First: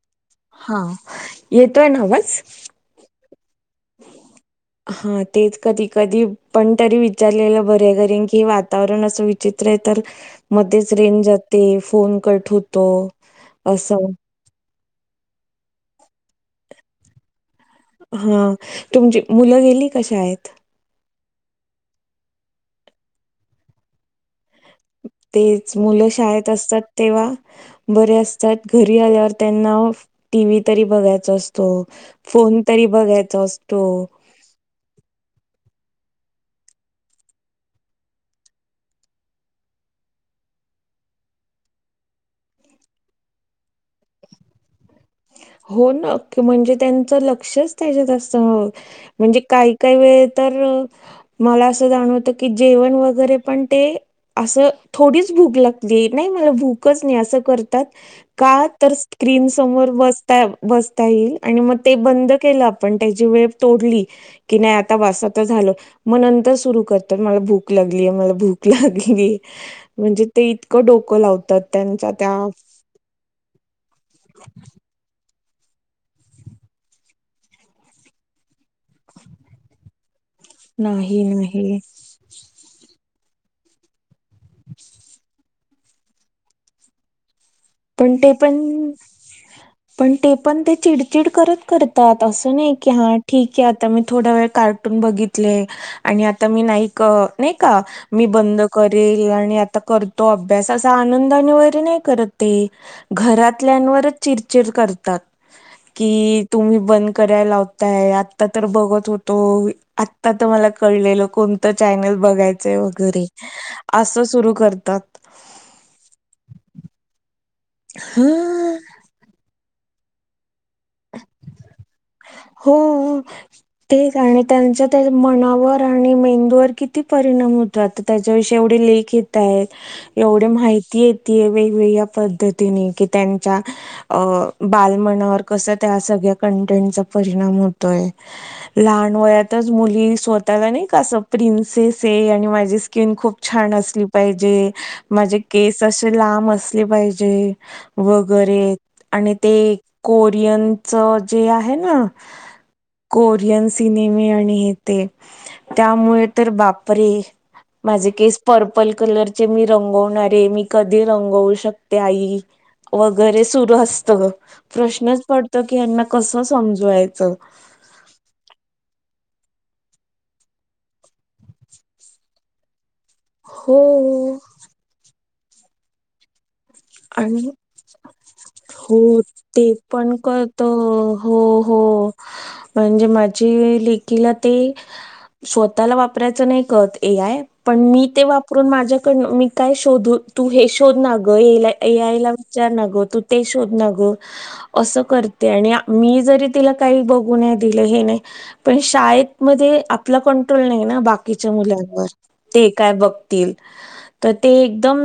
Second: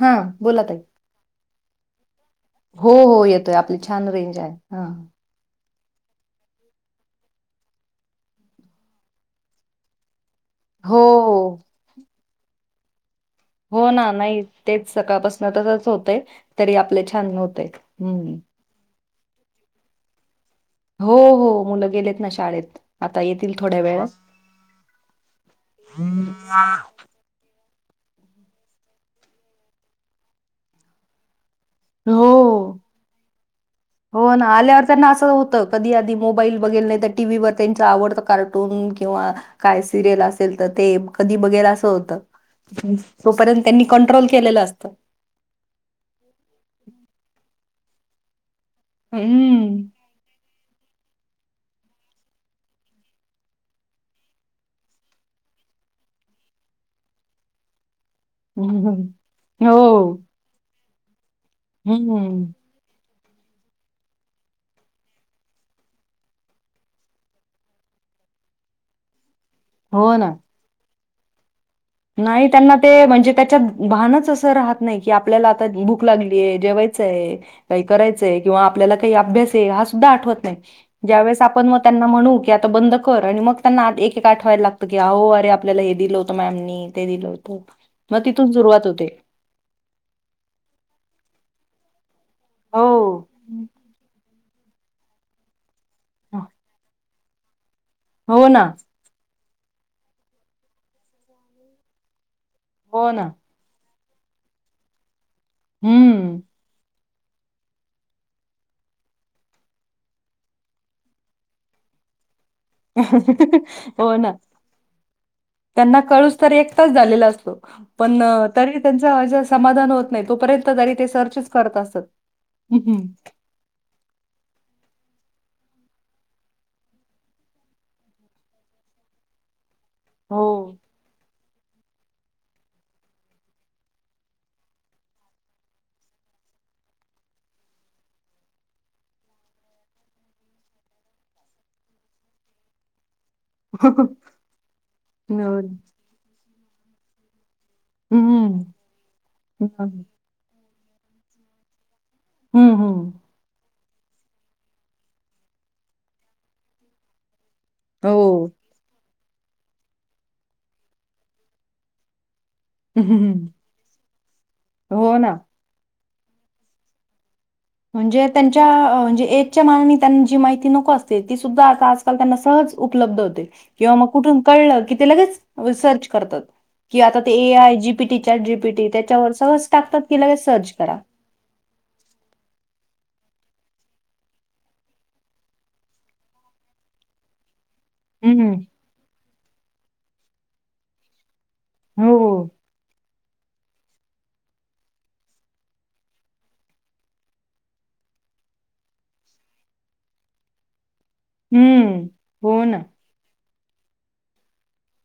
हा बोला हा ताई. येतोय ना आवाज. हो हो येतोय आपली छान रेंज आहे. हा कधी कधी पण तरी विचारलेलं बर. घरीन कि हे वातावरण असं विचित्र आहे तर..... मध्येच हो रेंज हो जाते फोन कट होतो. हो असं ना नाही तेच सकाळपासून तच होतय तरी आपले छान होतयत. हा तुमची मुलं गेली का शाळेत. हो हो मुलं गेलेत ना शाळेत आता येतील ना थोड्या वेळ. तेच मुलं शाळेत असतात तेव्हा, बरे असतात घरी आल्यावर त्यांना टी व्ही तरी बघायच असतो. तो हो फोन तरी बघायचा असतो. हो ना आल्यावर त्यांना असं होतं. कधी आधी मोबाईल बघेल नाही तर टी व्हीवर त्यांच आवडतं कार्टून किंवा काय सिरियल असेल तर ते कधी बघर अस होत तोपर्यंत त्यांनी कंट्रोल केलेलं असत. होना की म्हणजे त्यांच लक्षच त्याच्यात असत हो. म्हणजे काही हम्म काही वेळ तर, मला असं जाणवत की जेवण वगैरे पण ते असं थोडीच भूक लागली नाही मला भूकच नाही असं करतात. का तर स्क्रीन हो समोर बसता बसता येईल आणि मग ते बंद हम्म केलं आपण त्या वेळ तोडली क नाही आता झा मग नर सुर कर म भूक लाली. म भूक लागली हो म्हणजे ना ते इतकं डोकं लावतात. त्यांचा त्या नाही त्यांना ते म्हणजे त्याच्यात भानच असं राहत नाही की आपल्याला आता बुक लागलीय जेवायचंय काही करायचंय किंवा आपल्याला काही अभ्यास आहे हा सुद्धा आठवत. नाय नाही जावेळेस आपण म नाही त्यांना म्हणु कि आता बंद कर आणि मग त्यांना एक आठवायला लागतं की आ हो अरे आपल्याला हे दिलं होतं मॅमनी ते दिलं होतं. पण मग ते तिथून पण सुरुवात होते. पण ते पण ते चिडचिड करत करत. असं नाही की हा हो. ठीक आहे आता मी थोडा वेळ कार्टून बघितले. आणि आता मी नाहीईक नाही का मी हो बंद ना, करेल आणि आ. तो करतो अभ्यास अस आनंदाने वगैरे नाही करत आहे हो ना, घरातल्यानवरच चिरचिड करतात हम्म. कि तुम्ही ब करायलावताय आत्ता तर बघत होतो आत्ता तर मला कळलेलं कोणतं चॅनल बघायच. ते वगरे हो अस ना, सुरू करतात. त्यांना कळूस तर एक तच झालेला असतो. पण ह तरी त्यांच असं समाधान होत नाही तोपर्यंत तरी ते सर्च च करत असत. हो तेच आणि त्यांच्यात त्या मनावर आणि मेंदूवर किती परिणाम होतो आता त्याच्याविषयी एवढे लेख येत आहेत. एवढी हो. माहिती येतीय वे. ह्या पद्धतीने कि त्यांच्या अ बाल मनावर कस त्या सगळ्या त्याचा परिणाम होतोय लहान वयातच मुली स्वतःला नाही का असं प्रिन्स. से से आणि माझी स्किन खूप. छान असली पाहिजे माझे मिळून. केस असे लांब असले पाहिजे. वगैरे हम्म. आणि ते हम्म, कोरियन च जे आहे ना. हम्म. कोरीयन्स सिनेमे आणि हे ते त्यामुळे तर बापरे. माझे केस हो. पर्पल कलरचे मी रंगवणारे मी कधी रंगवू शकते आई. वगैरे हम्म. सुरू असत ग हो प्रश्नच ना. पडतो की ह्यांना कस समजवायचं. म्हणजे त्यांच्या म्हणजे एजच्या मानाने त्यांना जी माहिती नको असते ती सुद्धा आज काल त्यांना सहज उपलब्ध होते किंवा मग हो कुठून कळलं कि ते लगेच सर्च करतात. कि आता ते आणि A I G P T chat G P T हो त्याच्यावर सहज ते टाकतात पण कि लगेच कळत सर्च करा. हो हो अ म्हणजे माझी लेखीला ते स्वतःला वापरायचं नाही कळत ए आय. पण मी ते हम्म. वापरून माझ्याकडन मी काय शोधू तू हे शोध ना ग ए ए हो. आय ला विचार ना ग तू ते शोध ना ग असं करते आणि मी जरी तिला काही बघू नाहीं दिल हे नाही. पण शाळेत मध्ये आपला कंट्रोल नाही ना. बा बाकीच्या हम्म. मुलांवर, हो ते ना. काय बघतील? तर ते एकदम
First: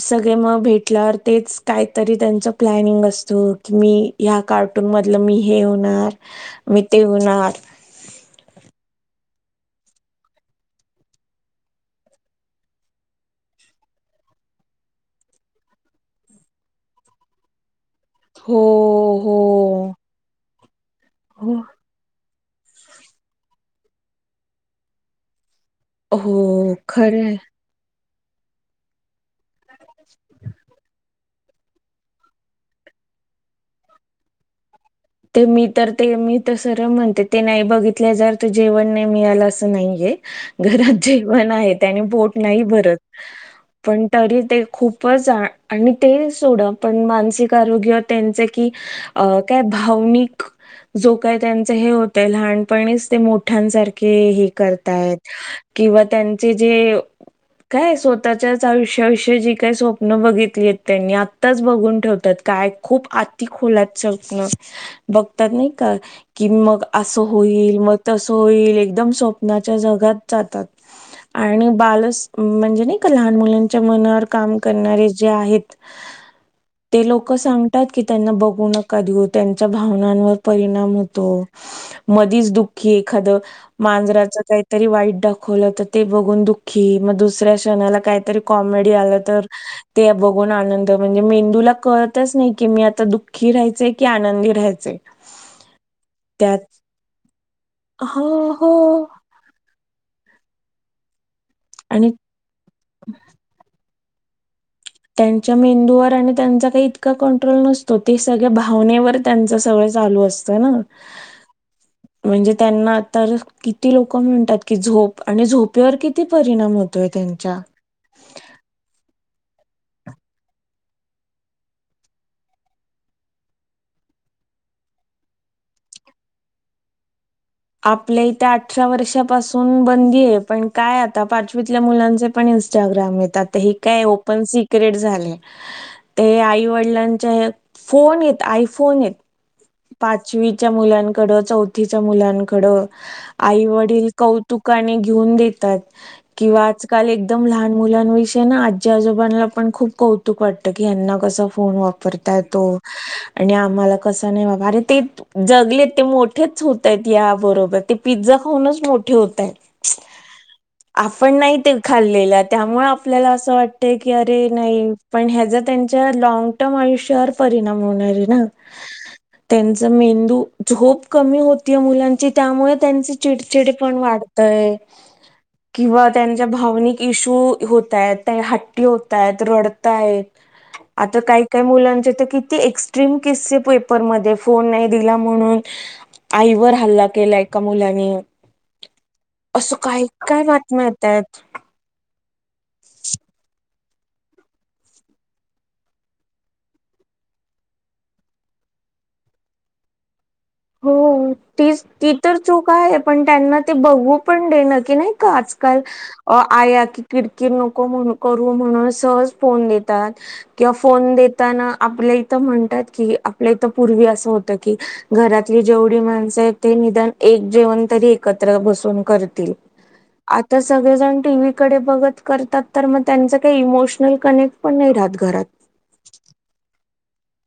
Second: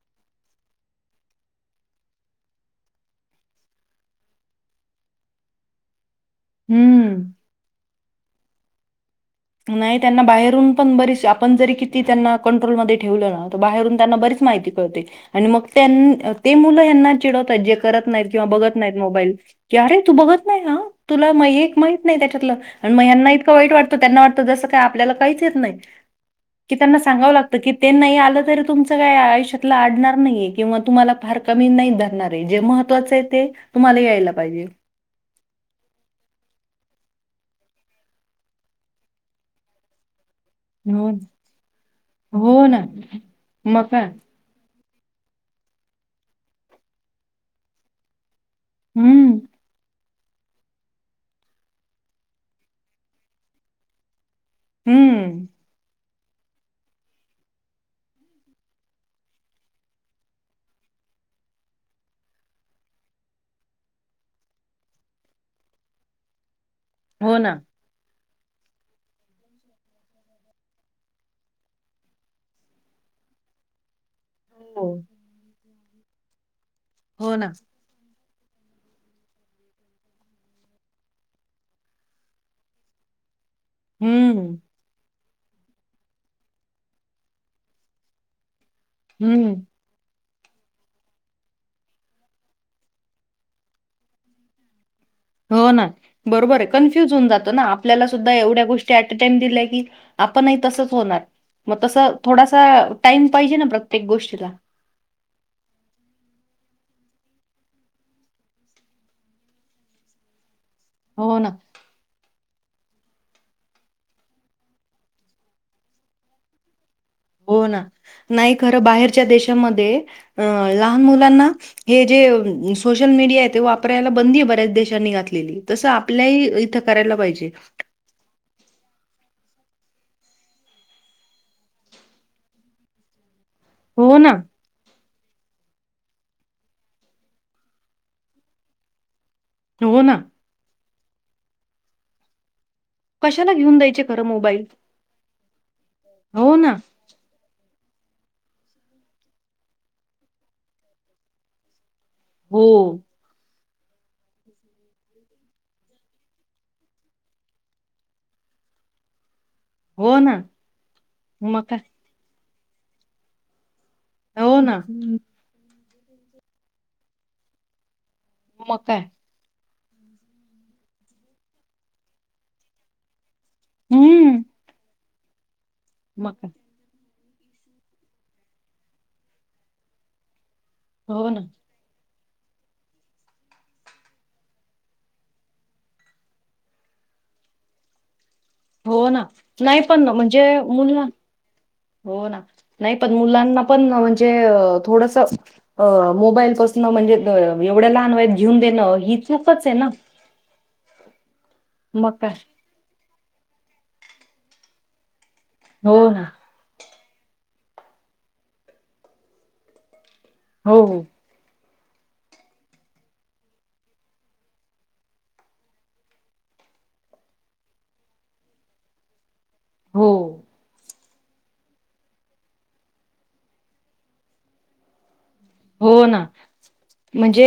सगळे म भेट म्हल्या तेच काहीतरी त्यांच प्लॅनिंग असतो. की मी ह्या कार्टून मधलं मी हे होणार मी ते हम्म. होणार नाही. त्यांना बाहेरून पण बरीच आपण जरी किती त्यांना कंट्रोलमध्ये ठेवलं ना बाहेरून त्यांना बरीच माहिती कळते. आणि मग त्यां ते मुलं ह्यांना चिडवतायत जे करत नाहीत, किंवा हो बघत नाहीत मोबाईल. हो कि अरे तू बघत नाही हा तुला म हो एक माहित नाही त्याच्यातलं. आणि म ह्यांना इतकं वाईट वाटतं त्यांना वाटतं जसं काय आपल्याला काहीच येत नाही. कि हो त्यांना सांगावं खरंय लागत, की ते नाही आ चुकलं तरी तुमच काय आयुष्यातल अडणार नाहीए, किंवा तुम्हाला फार कमी नाही धरणार आहे. जे महत्वाच आहे ते तुम्हाला यायला पाहिजे. ते मी तर ते मी तर सरळ म्हणते, ते नाही बघितले जर तर जेवण नाही मिळालं असं नाहीये. घरात हो जेवण आहे. त्यानी पोट नाही हो ना भरत मग काय पण तरी ते खूप आणि ते सोडा पण मानसिक आरोग्य त्यांच कि अ हम्म काय मि क जो काय त्यांच हे होतय, लहानपणीच ते मोठ्यांसारखे हे करतायत. हम्म किंवा त्यांचे जे काय स्वतःच्याच आयुष्याविषयी जी काही स्वप्न बघितली आहेत, त्यांनी आत्ताच बघून ठेवतात. काय खूप आती खोलात सपनं बघतात नाही का, की मग असं हो ना होईल, मग तस होईल. एकदम स्वप्नाच्या जगात जातात. आणि बालस म्हणजे नाही का लहान मुलांच्या मनावर काम हो करणारे जे आहेत ते लोक हो ना. सांगतात की त्यांना बघू नका धी होत त्यांच्या भावनांवर परिणाम होतो. मधीच दुःखी एखाद मांजराच हम्म, काहीतरी वाईट दाखवलं तर ते बघून दुःखी, मग दुसऱ्या क्षणाला काहीतरी कॉमेडी आलं तर हम्म ते न आनंद म्हणजे मेंदूला कळतच नाही की मी आता दुःखी राहायचे की आनंदी राहायचे. हो ना. बरोबर आहे. कन्फ्युज होऊन जातं ना आपल्याला सुद्धा हो एवढ्या हो गोष्टी ऍट अ टाइम दिल्याय की आपण नाही तसंच होणार. मग तस आणि थोडासा टाईम पाहिजे ना प्रत्येक गोष्टीला. त्यांच्या मेंदूवर आणि त्यांचा काही इतका कंट्रोल नसतो. ते सगळ्या भावनेवर त्यांच सगळं चालू असत ना. हो. ना. म्हणजे त्यांना तर किती लोक म्हणतात, की झोप आणि झोपेवर किती परिणाम होत हो ना. नाही खरं बाहेरच्या देशा मधे लहान मुलांना, हे जे सोश मडिया वापरायला बंदी बऱ्याच देशांनी घातलेली. तस आपल्याही इथं करायला पाहिजे. आपल्या इथे अठरा वर्षापासून बंदीए, पण काय आता पाचवीतल्या मुलांचे पण इंस्टाग्राम यता. आता हे काय हो ना, ओपन सिक्रेट झालं ते आई वडिलांच्या फोन येत. आयफोन येत. हो ना. पाचवीच्या मुलांकड, चौथीच्या मुलांकडं कशाला आई घेऊन द्यायचे वडील खरं मोबाईल? कौतुकाने घेऊन देतात. हो किंवा ना. आजकाल एकदम लहान मुविषय ना आजच्या आजोबांना पण खूप कौतुक वाटत की ह्यांना कसा फोन वा करताय हो, तो आणि आपण मला कसं नाही बाबा, अरे ते जगलेत ते मोठेच होत आहेत. या बरोबर ते पिझ्झा खाऊनच मोठे होताय. हो ना. आपण नाही मग ते काय? खाल्लेल्या त्यामुळे आपल्याला असं वाटतय की, अरे हो ना. नाही पण ह्याज त्यां च लॉंग टर्म आयुष्य वर परिणाम होणारे न मग काय? मेंदू झोप कमी होती मुलांची, त्यामुळे त्यां चिडचिड पण हम्म वाढतय किंवा मग त्यांच्या काय भावनिक इशू होत आहेत त्या हट्टी होत आहेत रडताय. आता हो ना काही काय मुलांचे ते. किती एक्टम किस्से पेपर मधे फोन नाही दिला म्हनुनू आईवर हल्ला केला एका मुलाने हो ना असं नाही काय पण म्हणजे काय बातम्या मुल. येतायत. हो ना नाही पण मुलां म्हणजे थोड मोबाईल पास्नं म्हणजे येवडा लहां वयात घेऊ. देण ही चूकच हे ना. हो तीच ती मग काय तर चूक आहे पण त्यांना ते बघू पण देणं की नाही. आजकाल हो ना आया की किर कीर नको म्हण करू म्हणून सहज फोन देतात. किंवा हो फोन देताना आपल्या इ तर म्हणतात कि आपल्या तर पूर्वी असं होत की घरातली जेवढी माणसं आहेत ते निदान एक जेवण तरी एकत्र बसून करतील. हो आता सगळेजण. टी व्ही कडे बघत करतात तर मग त्यांच काही इमोशनल कनेक्ट पण नाही राहत घरात. हो ना. म्हणजे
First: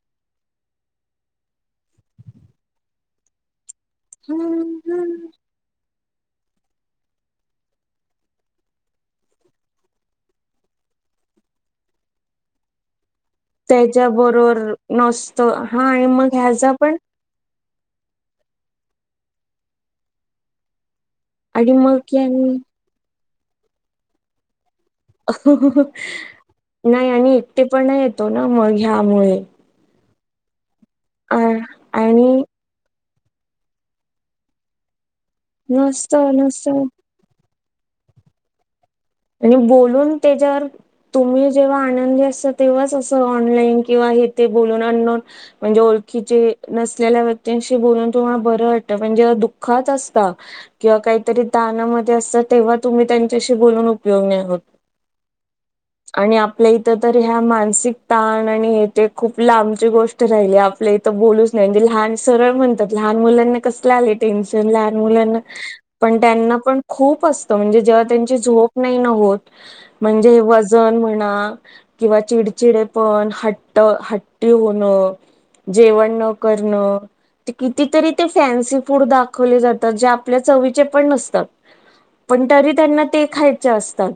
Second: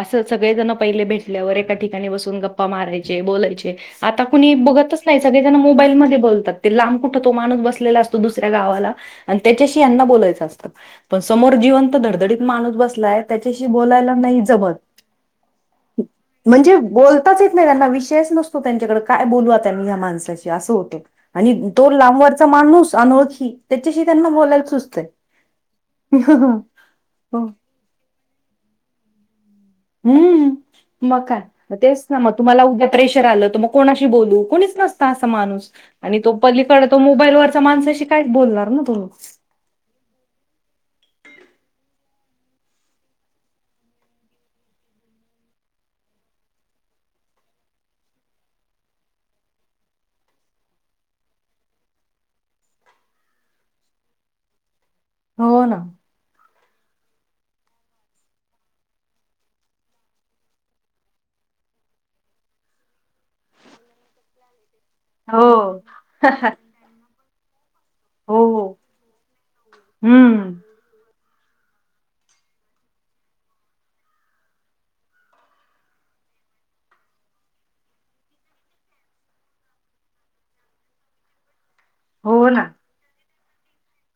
असं सगळेजण पहिले भेटल्यावर एका ठिकाणी बसून गप्पा मारायचे बोलायचे. आता कुणी बघतच नाही सगळेजण मोबाईल म बोलतात लांब कुठ तो माणूस बसलेला असतो दुसऱ्या गावाला आणि त्याच्याशीना बोलायचं असतं. पण समोर जीवन तर धडधडीत माणूस बसलाय. त्याच्याशी त्याच्या बोलाया नाही बरोबर जमत नसतं हा आणि मग ह्याचा म्हनंजे पण बोलताच येत. नाही‌, त्यांना विषयच नसतो त्यांच्याकडे, काय बोलू त्यांनी ह्या माणसाशी असं होतंय. आणि तो मग लांबवरचा यांनी माणूस अनोळखी त्यांच्याशी त्यांना बोलायला सुच्- नाही आणि हो. एकटेपणा येतो ना मग ह्यामुळे. हम्म मग अ काय, तेच ना मग आणि तुम्हाला उद्या प्रेशर आलं त् म् कोणाशी बोलू? कोणीच नसतं अस माणूस नसत आणि तो नसत पलीकडं मोबाईलवर- त्या माणसाशी काहीच बोलणार ना तुम्ही- आणि बोलून त्याच्यावर तुम्ही जेव्हा आनंदी असता तेव्हाच असं ऑनलाईन किंवा हे ते बोलून, अनोन म्हणजे ओळ- खीचे नसलेल्या व्यक्तींशी बोलून तुम्हाला बरं वाटतं म्हणजे दुःखाच असता किंवा काहीतरी दानामधे असत तेव्हा तुम्ही त्यांच्याशी बोलून- उपयोग नाही होत. हो ना. आणि आप्- पल्या इथं तर ह्या मानसिक ताण आणि हे ते खूप लांबची गोष्ट राहिली आपल्या इथं बोलूच न्- [unintelligible] सरळ म्हणतात लहान मुलांना कसलंय आलय टेन्शन लहा्- मुलांना, हो, पण त्यांना पण खूप असतं म्हणजे जेव्हा, त्यांची हो. झोप्- न होत‌‌, म्हणजे हम्म. वजन- म्हणा किंवा चिडचिडेपण, हट्ट हट्टी होणं, जेवण न करणं, ते कितीतरी ते फॅन्सी फूड दाखवले जातात, जे आपल्या चवीचे पण नसतात. पण, हो ना. तरी त्यांना ते खायचे असतात.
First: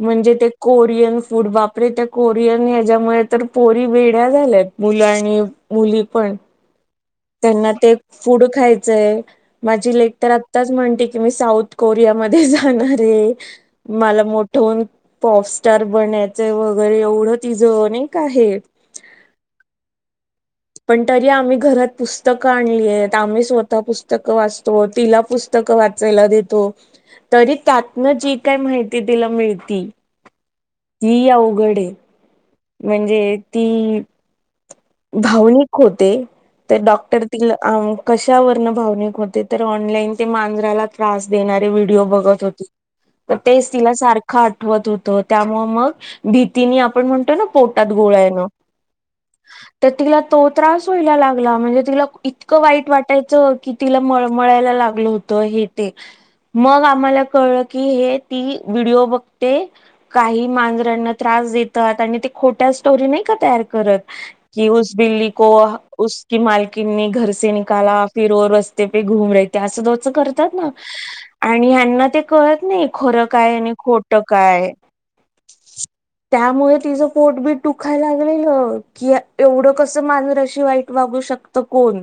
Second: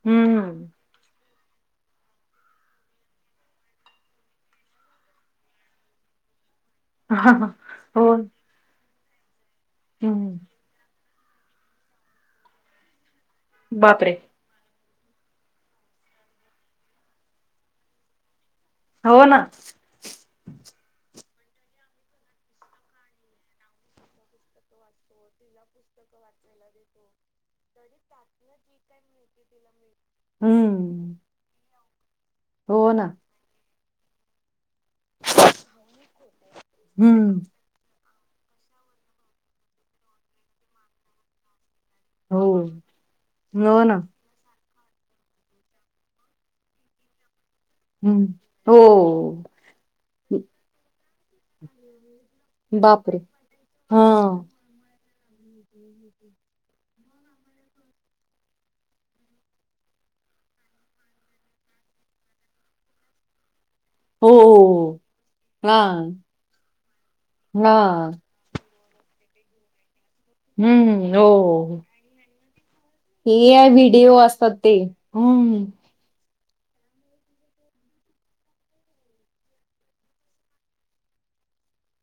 म्हणजे ते हम्म. कोरियन फूड बाप रे, त्या कोरियन ह्याच्यामुळे तर पोरी वेड्या झाल्यात. मुलं आणि मुली पण, त्यांना ते हो. फूड खायचंय. माझी लेक तर हं. आत्ताच म्हणते की, मी साऊथ कोरियामध्ये जाणार आहे. बापरे! मला मोठं होऊन्- पोस्टर बनायचे एवढं नाही का ते हे हो ना. पण तरी आम्ही घरात पुस्तकं आणली आहेत आम्ही तरी त्यातन च जी काय माहिती तिला मिळती हं. ती अवघडे हो ना. म्हणजे ती भावनिक होते तर डॉक्टर हं. तिला अ कशा वर्ण भावनिक होते तर ऑनलाईन ते मांजराला त्रास देणार ते व्हिडिओ हो. बघत होती तेच हो तिला ना. सारख त होत त्यामुळे मग भीतीने आपण म्हणतो ना पोटात गोळा हं. येण हो. तर तिला तो त्रास व्हायला लागला म्हणजे तिला इतकं वाईट बापरे! वाटायचं की तिला मळ मळ हां. मळा लागलं होत हे ते मग आम्हाला कळ की हे ती व्हिडओ बघते काही मांजरांना त्रास देतात आणि ते खोट्य स्टोरी नाही का तयार करत हो. जी उस बिल्ली को हां. उस की मालकीने घरसे निकाला हां. फिर वो रस [unintelligible] करतात ना हं. आणि हो. याना ते कळत नाही खरं काय आणि खोट काय. हम. त्यामुळे तिचं पोट बीट दुखायला लागलेलं कि एवढं कसं मांजरा शी वाईट वागू शकत कोण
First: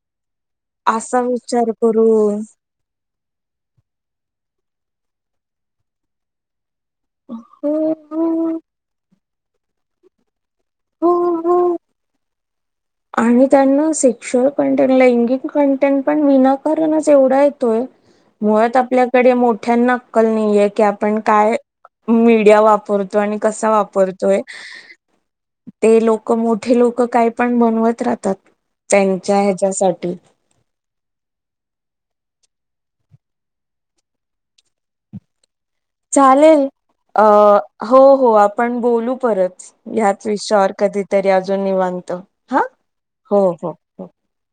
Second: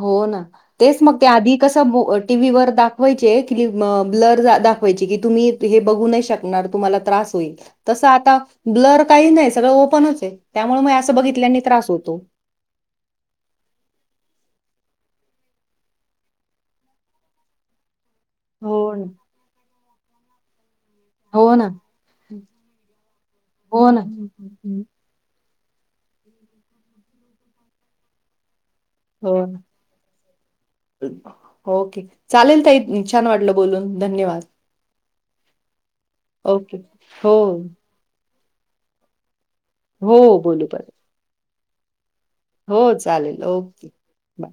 हो ना तेच असा मग आधी विचार कस बघ करून टीवी वर दाखवायचे की ब्लर झाल. दाखवायचे की तुम्ही हे बघू नाही शकणार तुम्हला त्रास होईल हो तस आता हो ब्लर काही नाही सगळं ओपनच आहे त्यामुळे मग असं हो बघितल्यानी हो. त्रास होतो. आणि त्यांना सेक्शुअल कंटेंट लैंगिक कंटेंट पण विनाकारणच एवढा येतोय मुळात हो ना आपल्याकडे मोठ्या अक्कल नाहीये की आपण आपण हो काय ना मीडिया वापरतो आणि कसा हो ना. हम्म, वापरतोय हम्म. ते लोक मोठे लोक काय पण बनवत राहतात हो त्यांच्या ना. ह्याच्यासाठी ओके चालेल त इ छान वाटलं बोलून धन्यवाद. चालेल ओके अ हो हो हो आपण बोलू परत हो या्याच बोलू विषयावर परत कधीतरी अजून नि म्हनतो. हो चालेल ओके बाय.